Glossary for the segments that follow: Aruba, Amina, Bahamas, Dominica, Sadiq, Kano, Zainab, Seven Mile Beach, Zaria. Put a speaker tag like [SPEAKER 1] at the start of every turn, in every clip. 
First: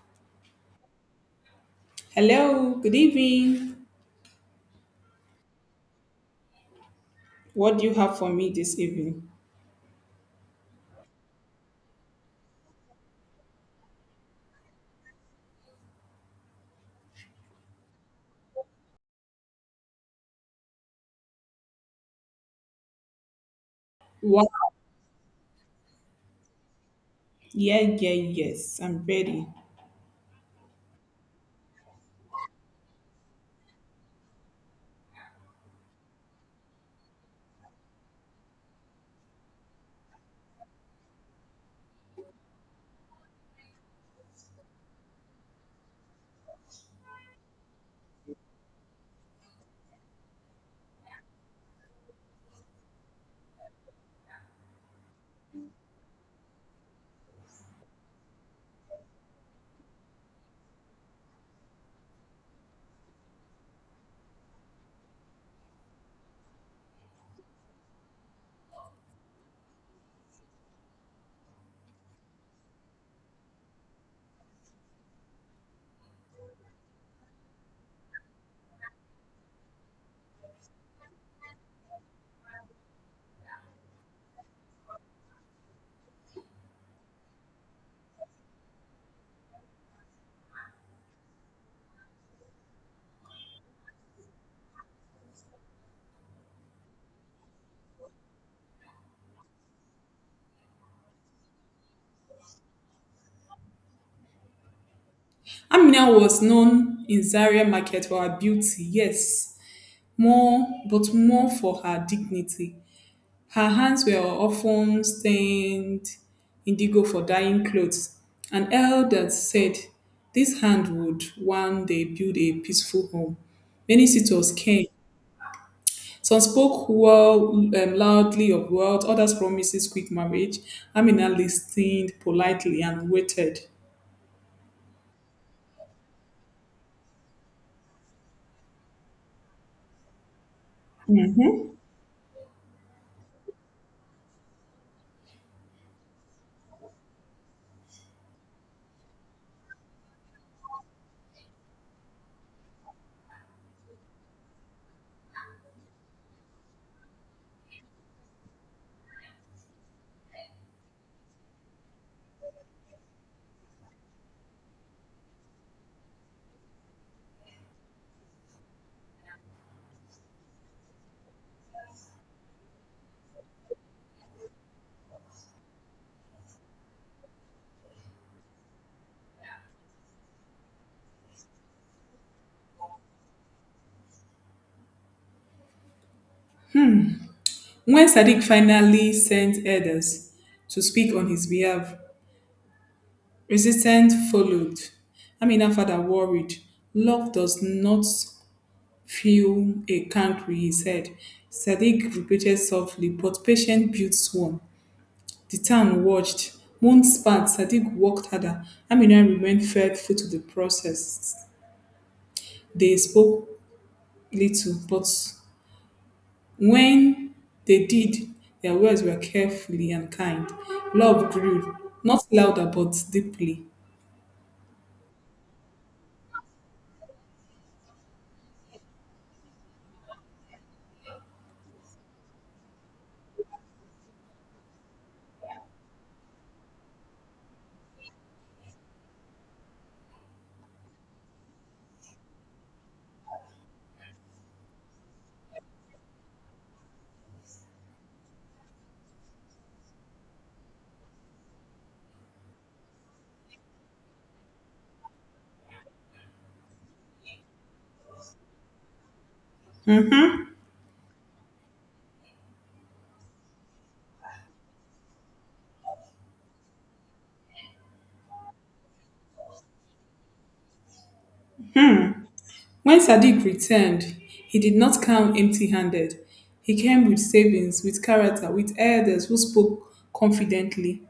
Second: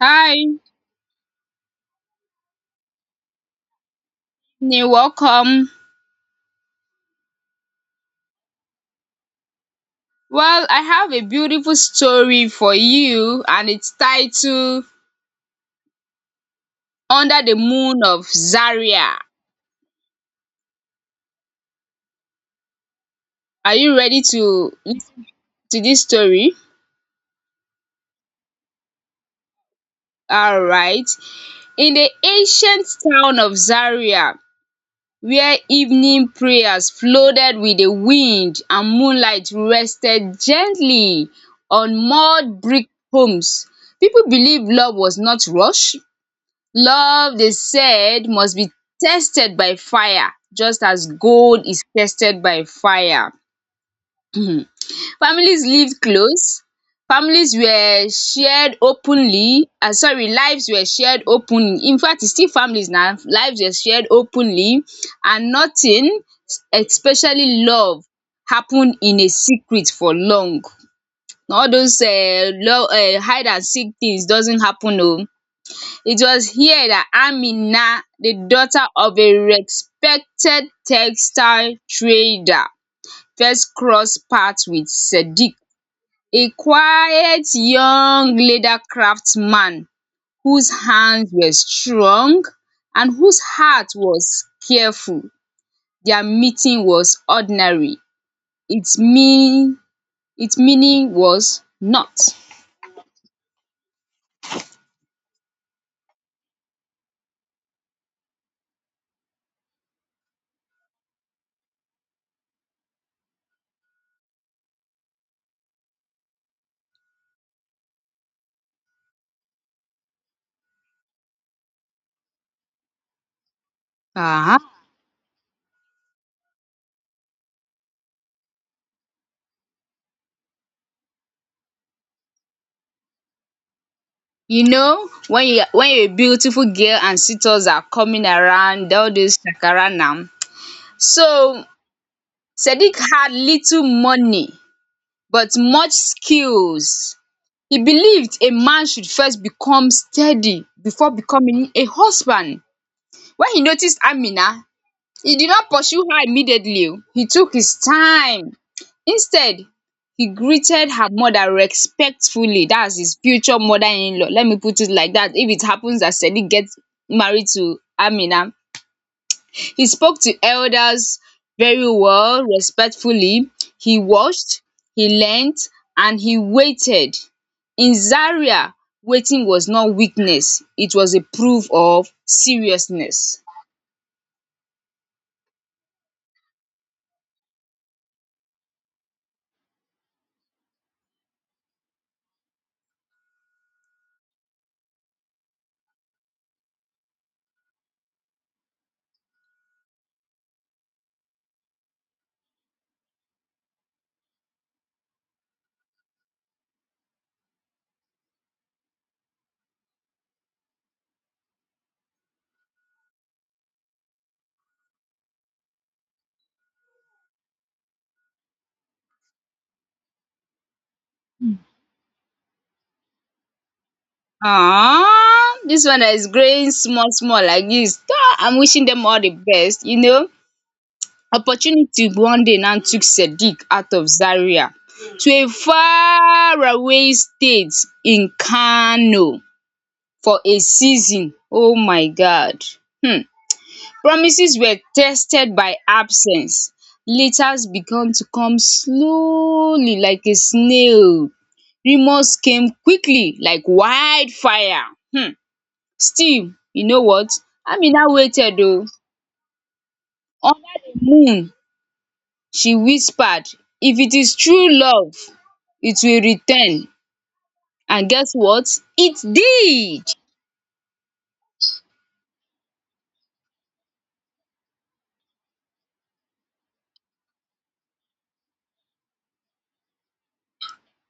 [SPEAKER 1] Hi,
[SPEAKER 2] Hello, good evening.
[SPEAKER 1] you welcome.
[SPEAKER 2] What do you have for me this evening?
[SPEAKER 1] Well, I have a beautiful story for you, and it's titled Under the Moon of Zaria. Are you ready to
[SPEAKER 2] Wow.
[SPEAKER 1] listen to this story?
[SPEAKER 2] Yeah, yes, I'm ready.
[SPEAKER 1] All right. In the ancient town of Zaria, where evening prayers floated with the wind and moonlight rested gently on mud brick homes, people believed love was not rushed. Love, they said, must be tested by fire, just as gold is tested by fire. Families lived close. Families were shared openly sorry lives were shared openly, in fact it's still families na lives were shared openly, and nothing, especially love, happened in a secret for long. All those love hide and seek things doesn't happen oh. It was here that Amina, the daughter of a respected textile trader, first crossed paths with Sadiq, a quiet young leather craftsman whose hands were strong and whose heart was careful. Their meeting was ordinary. Its mean its meaning was not.
[SPEAKER 2] Amina was known in Zaria market for her beauty, yes, more, but more for her dignity. Her hands were often stained indigo for dyeing clothes, and elders said this hand would one day build a peaceful home. Many suitors
[SPEAKER 1] um
[SPEAKER 2] came. Some spoke well, loudly of wealth, others promises quick marriage. Amina listened politely and waited.
[SPEAKER 1] you know, when you're a beautiful girl and suitors are coming around, all those shakara now. So Sadiq had little money but much skills. He believed a man should first become steady before becoming a husband. When he noticed Amina, he did not pursue her immediately o, he took his time. Instead, he greeted her mother respectfully, that's his future mother-in-law, let me put it like that if it happens that Sadiq gets married to Amina. He spoke to elders very well, respectfully, he watched, he learnt and he waited. In Zaria, waiting was not weakness, it was a proof of seriousness.
[SPEAKER 2] When Sadiq finally sent elders to speak on his behalf, resistance followed. Amina father worried. Love does not feel a country, he said. Sadiq repeated softly, but patient built swarm. The town watched. Months passed, Sadiq worked harder. Amina remained faithful to the process. They spoke little, but when they did, their words were carefully and kind. Love grew, not louder, but deeply.
[SPEAKER 1] Ah, this one that is growing small, small like this. Ah, I'm wishing them all the best. You know, opportunity one day now took Sadiq out of Zaria to a far away state in Kano for a season. Oh my God. Hmm. Promises were tested by absence. Letters began to come slowly like a snail. Rumors came quickly like wildfire. Hmm. Still, you know what, Amina waited oh, under the moon she whispered, if it is true love it will return, and guess what, it did.
[SPEAKER 2] When Sadiq returned, he did not come empty handed. He came with savings, with character, with elders who spoke confidently.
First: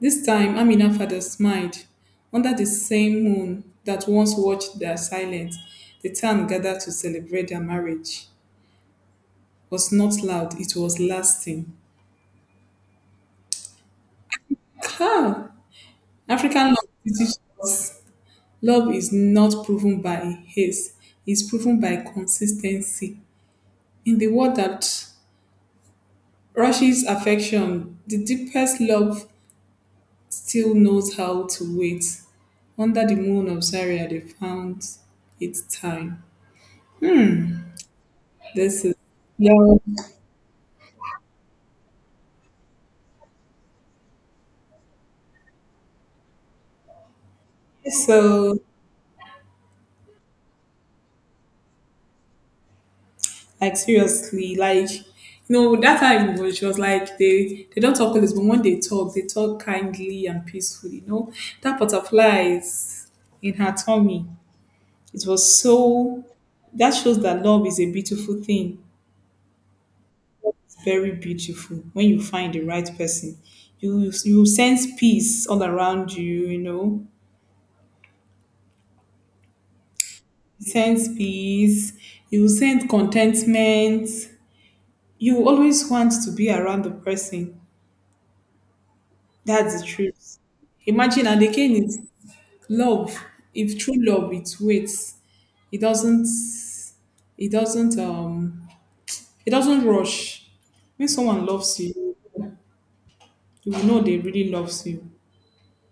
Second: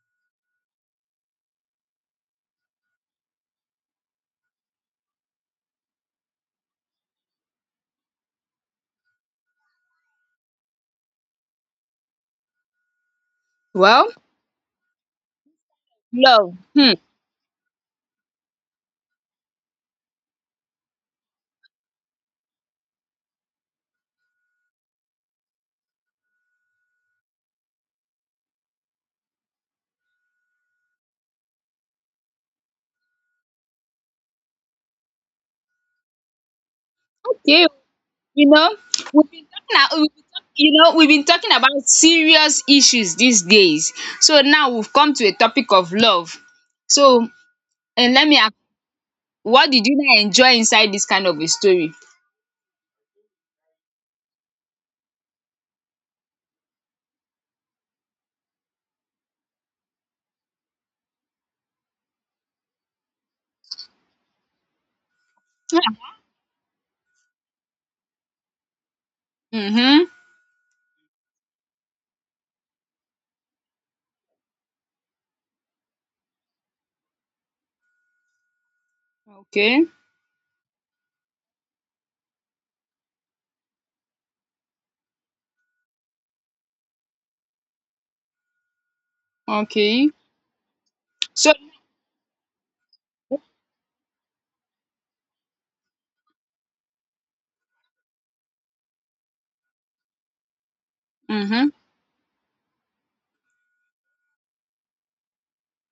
[SPEAKER 2] This time, Amina's father smiled. Under the same moon that once watched their silence, the town gathered to celebrate their marriage. It was not loud, it was lasting.
[SPEAKER 1] Well,
[SPEAKER 2] Cow!
[SPEAKER 1] love.
[SPEAKER 2] African love
[SPEAKER 1] Hmm.
[SPEAKER 2] teaches us love is not proven by haste, it's proven by consistency. In the world that rushes affection, the deepest love still knows how to wait. Under the moon of Zaria, they found its time.
[SPEAKER 1] Okay oh, you know,
[SPEAKER 2] This is
[SPEAKER 1] we've been talking
[SPEAKER 2] love.
[SPEAKER 1] a- we've been talk- you know, we've been talking about serious issues these days, so now we've come to a topic of love. So, and let me ask,
[SPEAKER 2] So
[SPEAKER 1] what did you now enjoy inside this kind of a story?
[SPEAKER 2] like seriously, like you know, that time it was just like they don't talk always, but when they talk kindly and peacefully. You know, that butterfly is in her tummy. It was so that shows that love is a beautiful thing.
[SPEAKER 1] um um
[SPEAKER 2] It's very beautiful when you find the right person. You sense peace all around you. You know,
[SPEAKER 1] okay.
[SPEAKER 2] sense peace. You sense contentment. You always want to be around the person. That's the
[SPEAKER 1] Okay.
[SPEAKER 2] truth. Imagine, and
[SPEAKER 1] So.
[SPEAKER 2] again, it's love. If true love, it waits. It doesn't. It doesn't. It doesn't rush. When someone
[SPEAKER 1] Mhm.
[SPEAKER 2] loves you, you will know they really loves you.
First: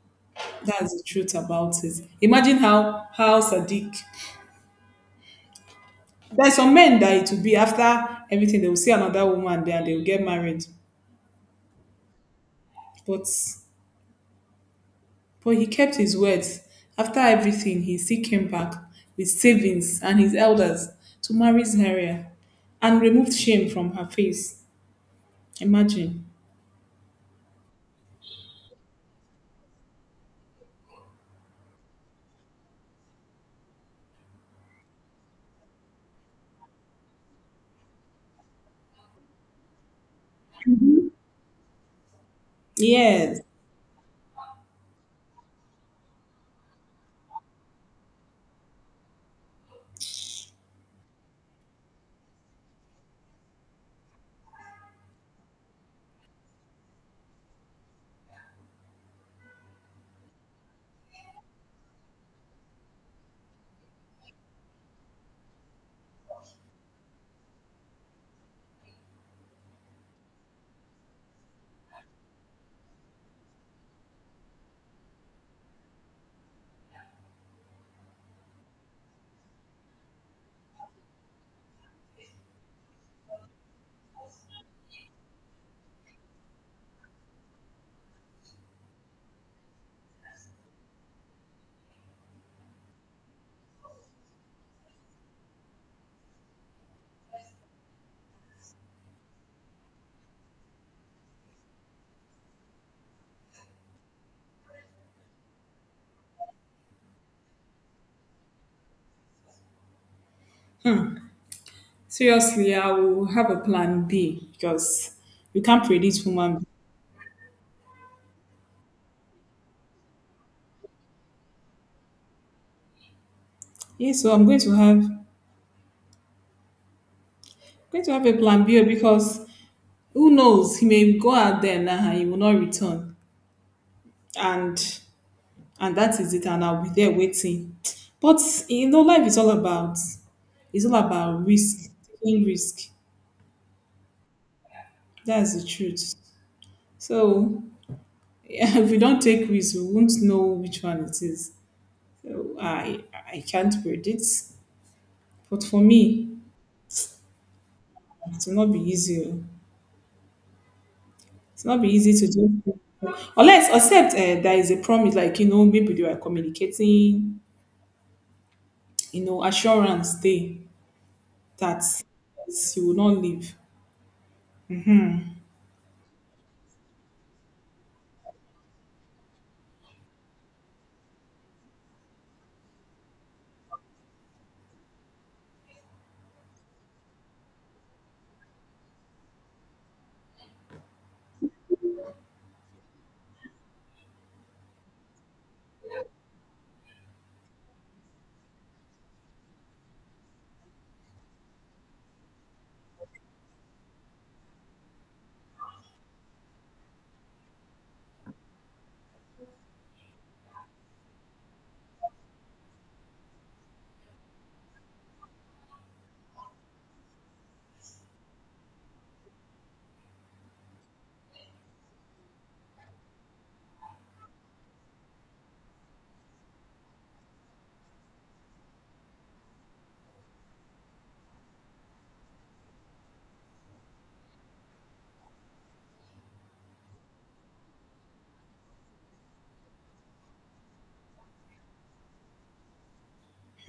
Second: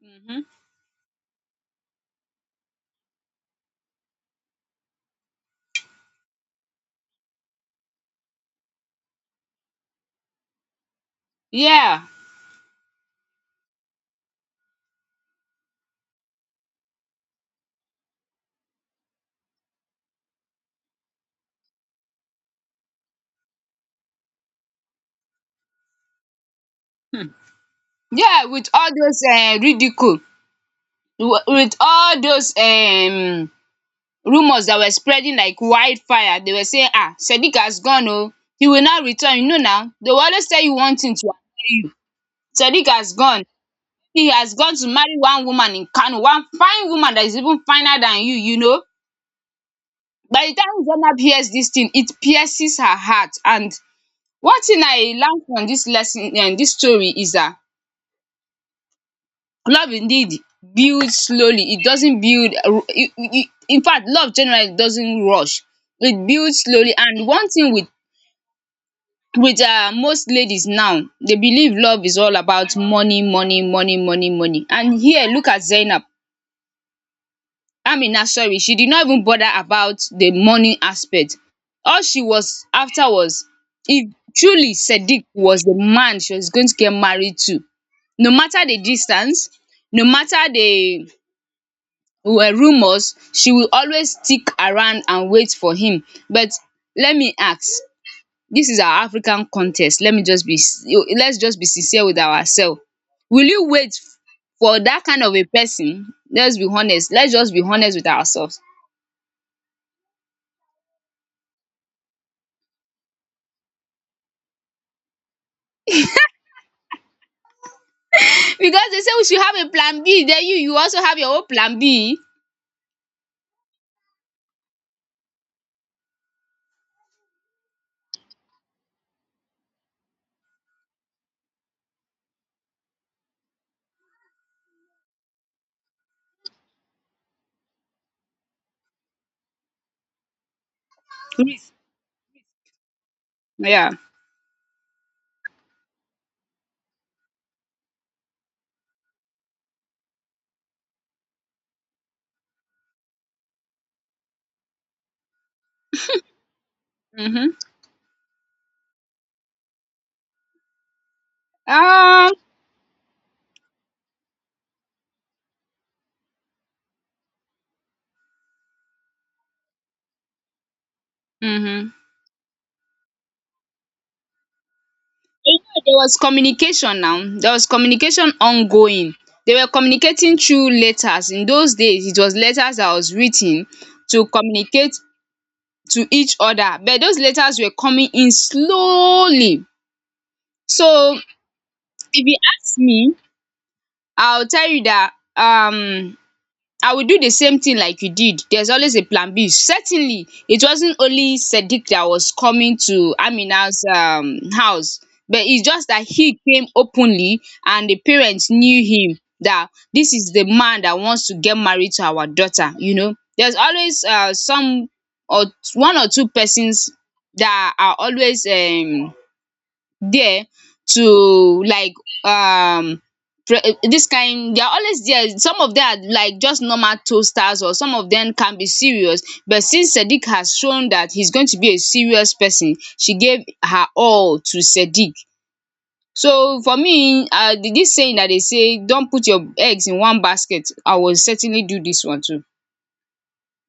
[SPEAKER 1] Mhm.
[SPEAKER 2] That's the truth about it. Imagine how Sadiq. There's some men that it will be after everything they will see another woman there and they will get married,
[SPEAKER 1] Yeah.
[SPEAKER 2] but But he kept his words. After everything, he still came back with savings and his elders to marry Zaria and removed shame from her face. Imagine.
[SPEAKER 1] Yeah, with all those ridicule, wi with all those rumours that were spreading like wildfire, they were saying ah Sadiq has gone oh, he will not return, you know, now they will always tell you one thing to annoy you, Sadiq has
[SPEAKER 2] Yes.
[SPEAKER 1] gone, he has gone to marry one woman in Kano, one fine woman that is even finer than you, you know. By the time Zainab hears this thing it pierces her heart. And one thing I learn from this lesson, this story, is that love indeed builds slowly. It doesn't build. In fact, love generally doesn't rush. It builds slowly. And one thing with most ladies now, they believe love is all about money, money, money, money, money. And here, look at Zainab. Amina, sorry, she did not even bother about the money aspect. All she was after was, if truly Sadiq was the man she was going to get married to, no matter the distance, no matter the were rumours, she will always stick around and wait for him. But let me ask, this is our African contest, let me just be, let's just be sincere with ourselves. Will you wait for that kind of a person? Let's be honest, let's just be honest with ourselves.
[SPEAKER 2] Seriously, I will have a plan B because you can't predict human beings.
[SPEAKER 1] Because they say we should have a plan B, then you also have your own plan B.
[SPEAKER 2] Yeah, so I'm going to have a plan B because who knows? He may go out there now and he will not return. And and that is it. And I'll be there waiting. But you know, life is all about, it's all about risk, taking risk.
[SPEAKER 1] Yeah.
[SPEAKER 2] That's the truth. So if we don't take risk, we won't know which one it is. So I can't predict. But for me,
[SPEAKER 1] Mhm.
[SPEAKER 2] it will not be easy, oh. It's not be easy to
[SPEAKER 1] Um.
[SPEAKER 2] do. Unless, except there is a promise, like you know, maybe they are communicating, you know, assurance day that
[SPEAKER 1] Mhm.
[SPEAKER 2] you will not leave.
[SPEAKER 1] You know, there was communication now, there was communication ongoing, they were communicating through letters, in those days it was letters that was written to communicate to each other, but those letters were coming in slowly. So if you ask me, I will tell you that I will do the same thing like you did. There's always a plan B. Certainly, it wasn't only Sadiq that was coming to Amina's house, but it's just that he came openly and the parents knew him that this is the man that wants to get married to our daughter. You know, there's always some or one or two persons that are always there, to like um this kind, they are always there, some of them are like just normal toasters or some of them can be serious, but since Sadiq has shown that he's going to be a serious person she gave her all to Sadiq. So for me, this saying that they say don't put your eggs in one basket, I will certainly do this one too,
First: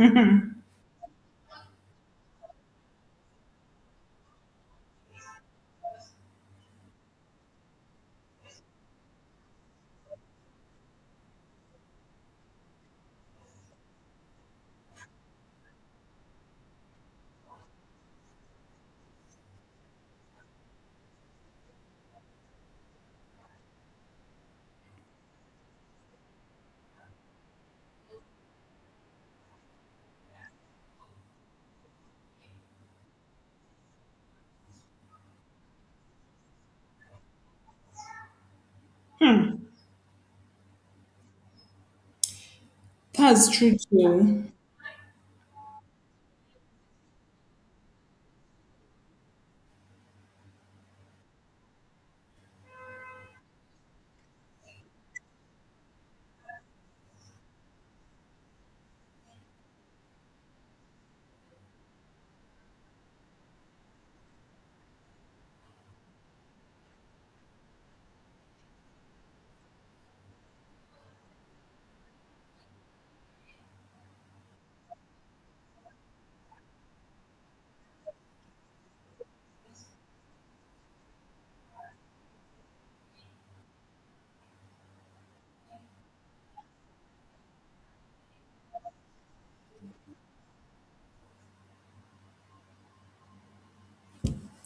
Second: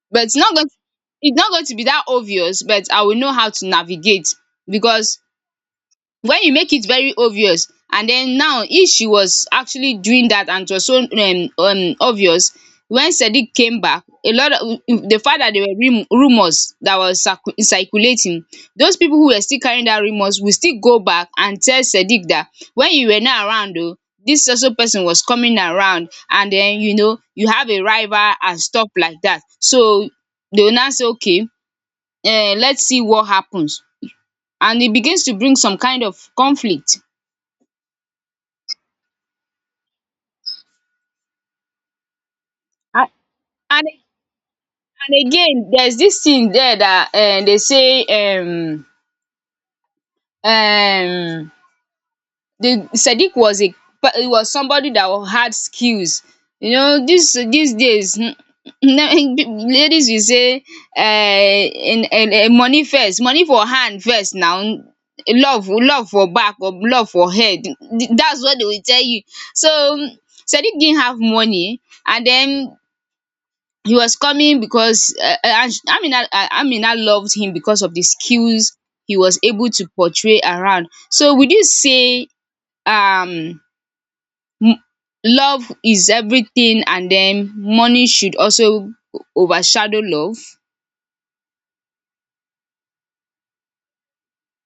[SPEAKER 1] but it's not going to, it's not going to be that obvious, but I will know how to navigate, because when you make it very obvious, and then now if she was actually doing that and it was so obvious, when Sadiq came back, a lot of the fact that there were rumors that was circulating, those people who were still carrying that rumors will still go back and tell Sadiq that when you were not around though, this also person was coming around, and then you know you have a rival and stuff like that. So they will now say okay, let's see what happens, and it begins to bring some kind of conflict. And,
[SPEAKER 2] That's true
[SPEAKER 1] and
[SPEAKER 2] too, oh.
[SPEAKER 1] and again, there's this thing there that um the Sadiq was a he was somebody that had skills. You know, this these days, ladies will say in money first, money for hand first now, love love for back or love for head, that's what they will tell you. So Sadiq didn't have money, and then he was coming because and Amina, Amina loved him because of the skills he was able to portray around. So would you say, um m- love is everything and then money should also overshadow love?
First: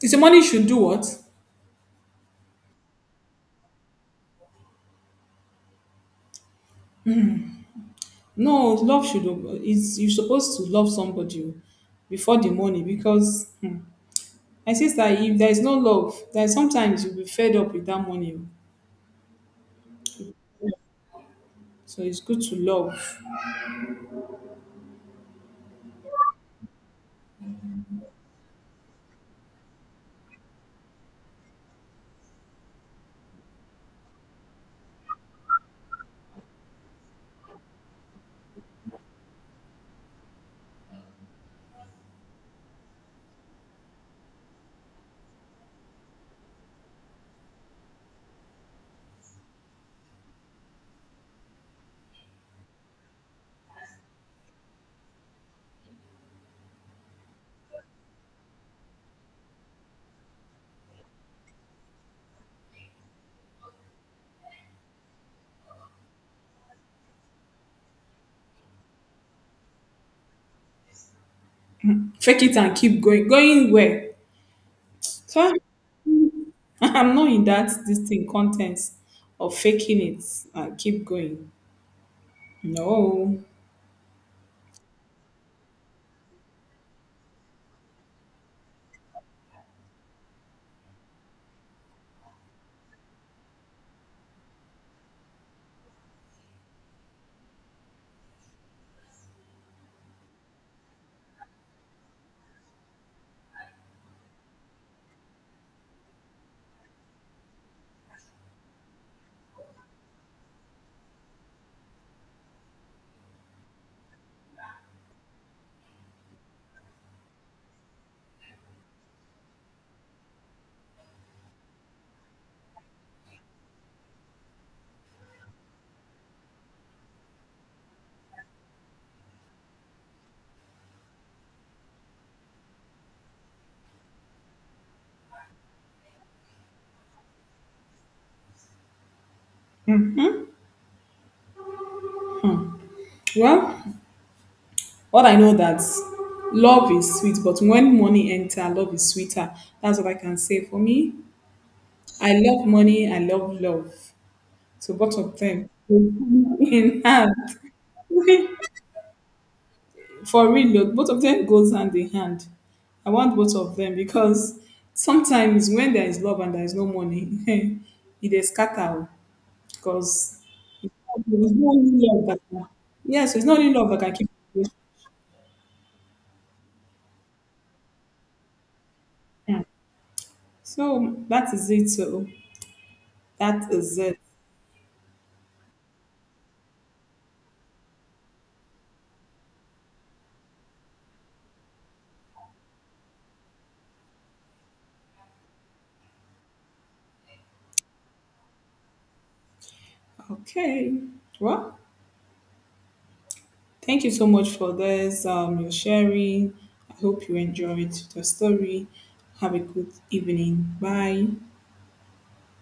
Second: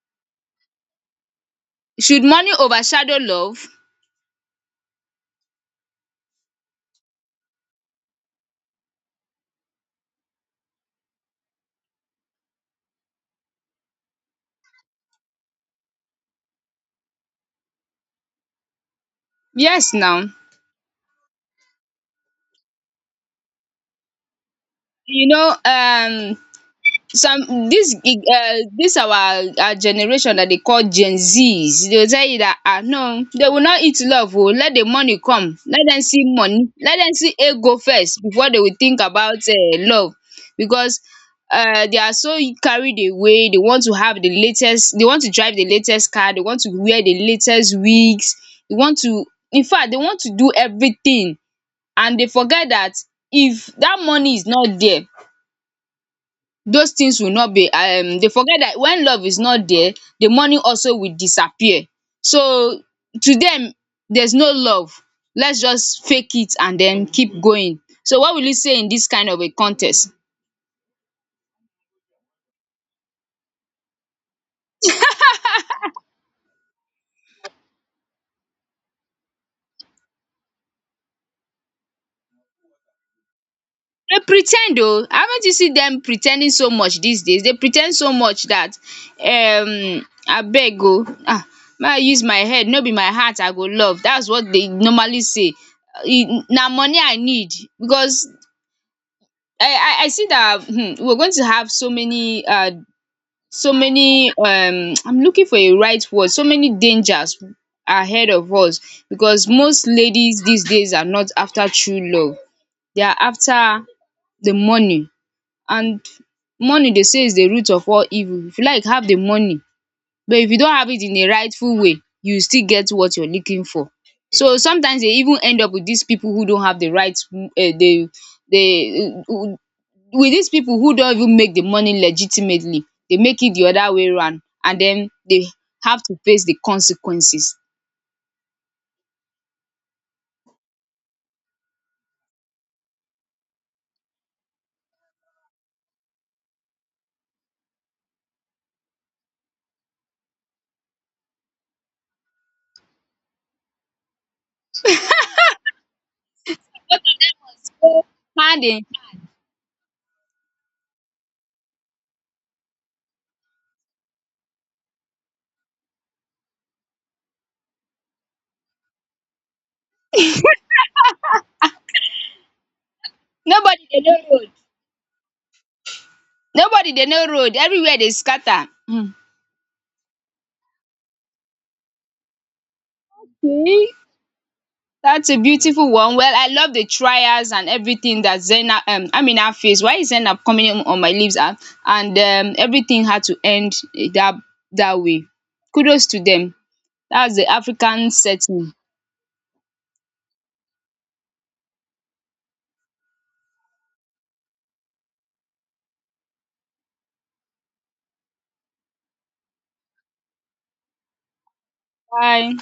[SPEAKER 2] Is your money should do what?
[SPEAKER 1] Should money overshadow love?
[SPEAKER 2] No, love should. Is you're supposed to love somebody before the money because hmm, I see that if there is no love, then sometimes you'll be fed up with that money.
[SPEAKER 1] Yes now.
[SPEAKER 2] So it's good to love,
[SPEAKER 1] You know, some dis our generation, dem dey call gen z's, dey go tell you dat no, they will not eat love oo, let the money come, let dem see money, let dem see ego first before they will think about love. Because they are so carried away, they want to have the latest, they want to drive the latest car, they want to wear the latest wigs, they want to, infact they want to do everything, and they forget dat if dat money is not there, those things will not be they forget that when love is not there the money also will disappear. So to them there's no love, let's just fake it and then keep going. So what will you say in this kind of a contest?
[SPEAKER 2] fake it and keep going, going where. So I'm not in that this thing contents of faking it and keep going. No.
[SPEAKER 1] They pretend oh, haven't you seen them pretending so much these days? They pretend so much that, abeg oh, ah, may I use my head, no be my heart I go love, that's what they normally say. Na money I need. Because I see that, hmm, we're going to have so many so many I'm looking for a right word, so many dangers ahead of us, because most ladies these days are not after true love, they are after the money. And money, they say, is the root of all evil, if you like have the money, but if you don't have it in a rightful way you still get what you're looking for. So sometimes they even end up with these people who don't have the right, the with these people who don't even make the money legitimately, they make it the other way round and then they have to face the consequences.
[SPEAKER 2] Hmm. Well, what I know that love is sweet, but when money enter, love is sweeter. That's what I can say for me. I love money, I love love. So both of them go
[SPEAKER 1] Make
[SPEAKER 2] in
[SPEAKER 1] I
[SPEAKER 2] hand.
[SPEAKER 1] say hand in,
[SPEAKER 2] For real, look, both of them goes hand in hand. I want both of them because sometimes when there is love and there is no money, it is scatter because there is no only love that can, yes, it's not only
[SPEAKER 1] nobody
[SPEAKER 2] love that
[SPEAKER 1] they
[SPEAKER 2] can
[SPEAKER 1] know
[SPEAKER 2] keep
[SPEAKER 1] road,
[SPEAKER 2] you.
[SPEAKER 1] nobody they know road, everywhere they scatter.
[SPEAKER 2] Yeah. So that is it. So that
[SPEAKER 1] Um
[SPEAKER 2] is it.
[SPEAKER 1] that's a beautiful one. Well, I love the trials and everything that Zainab, Amina face why is Zena coming on my lips, ah. And everything had to end, eh, that that way. Kudos to them, that's the African setting.
[SPEAKER 2] Okay. Well, thank you so much for this, your sharing. I hope you enjoyed the story. Have a good evening. Bye.
[SPEAKER 1] Bye.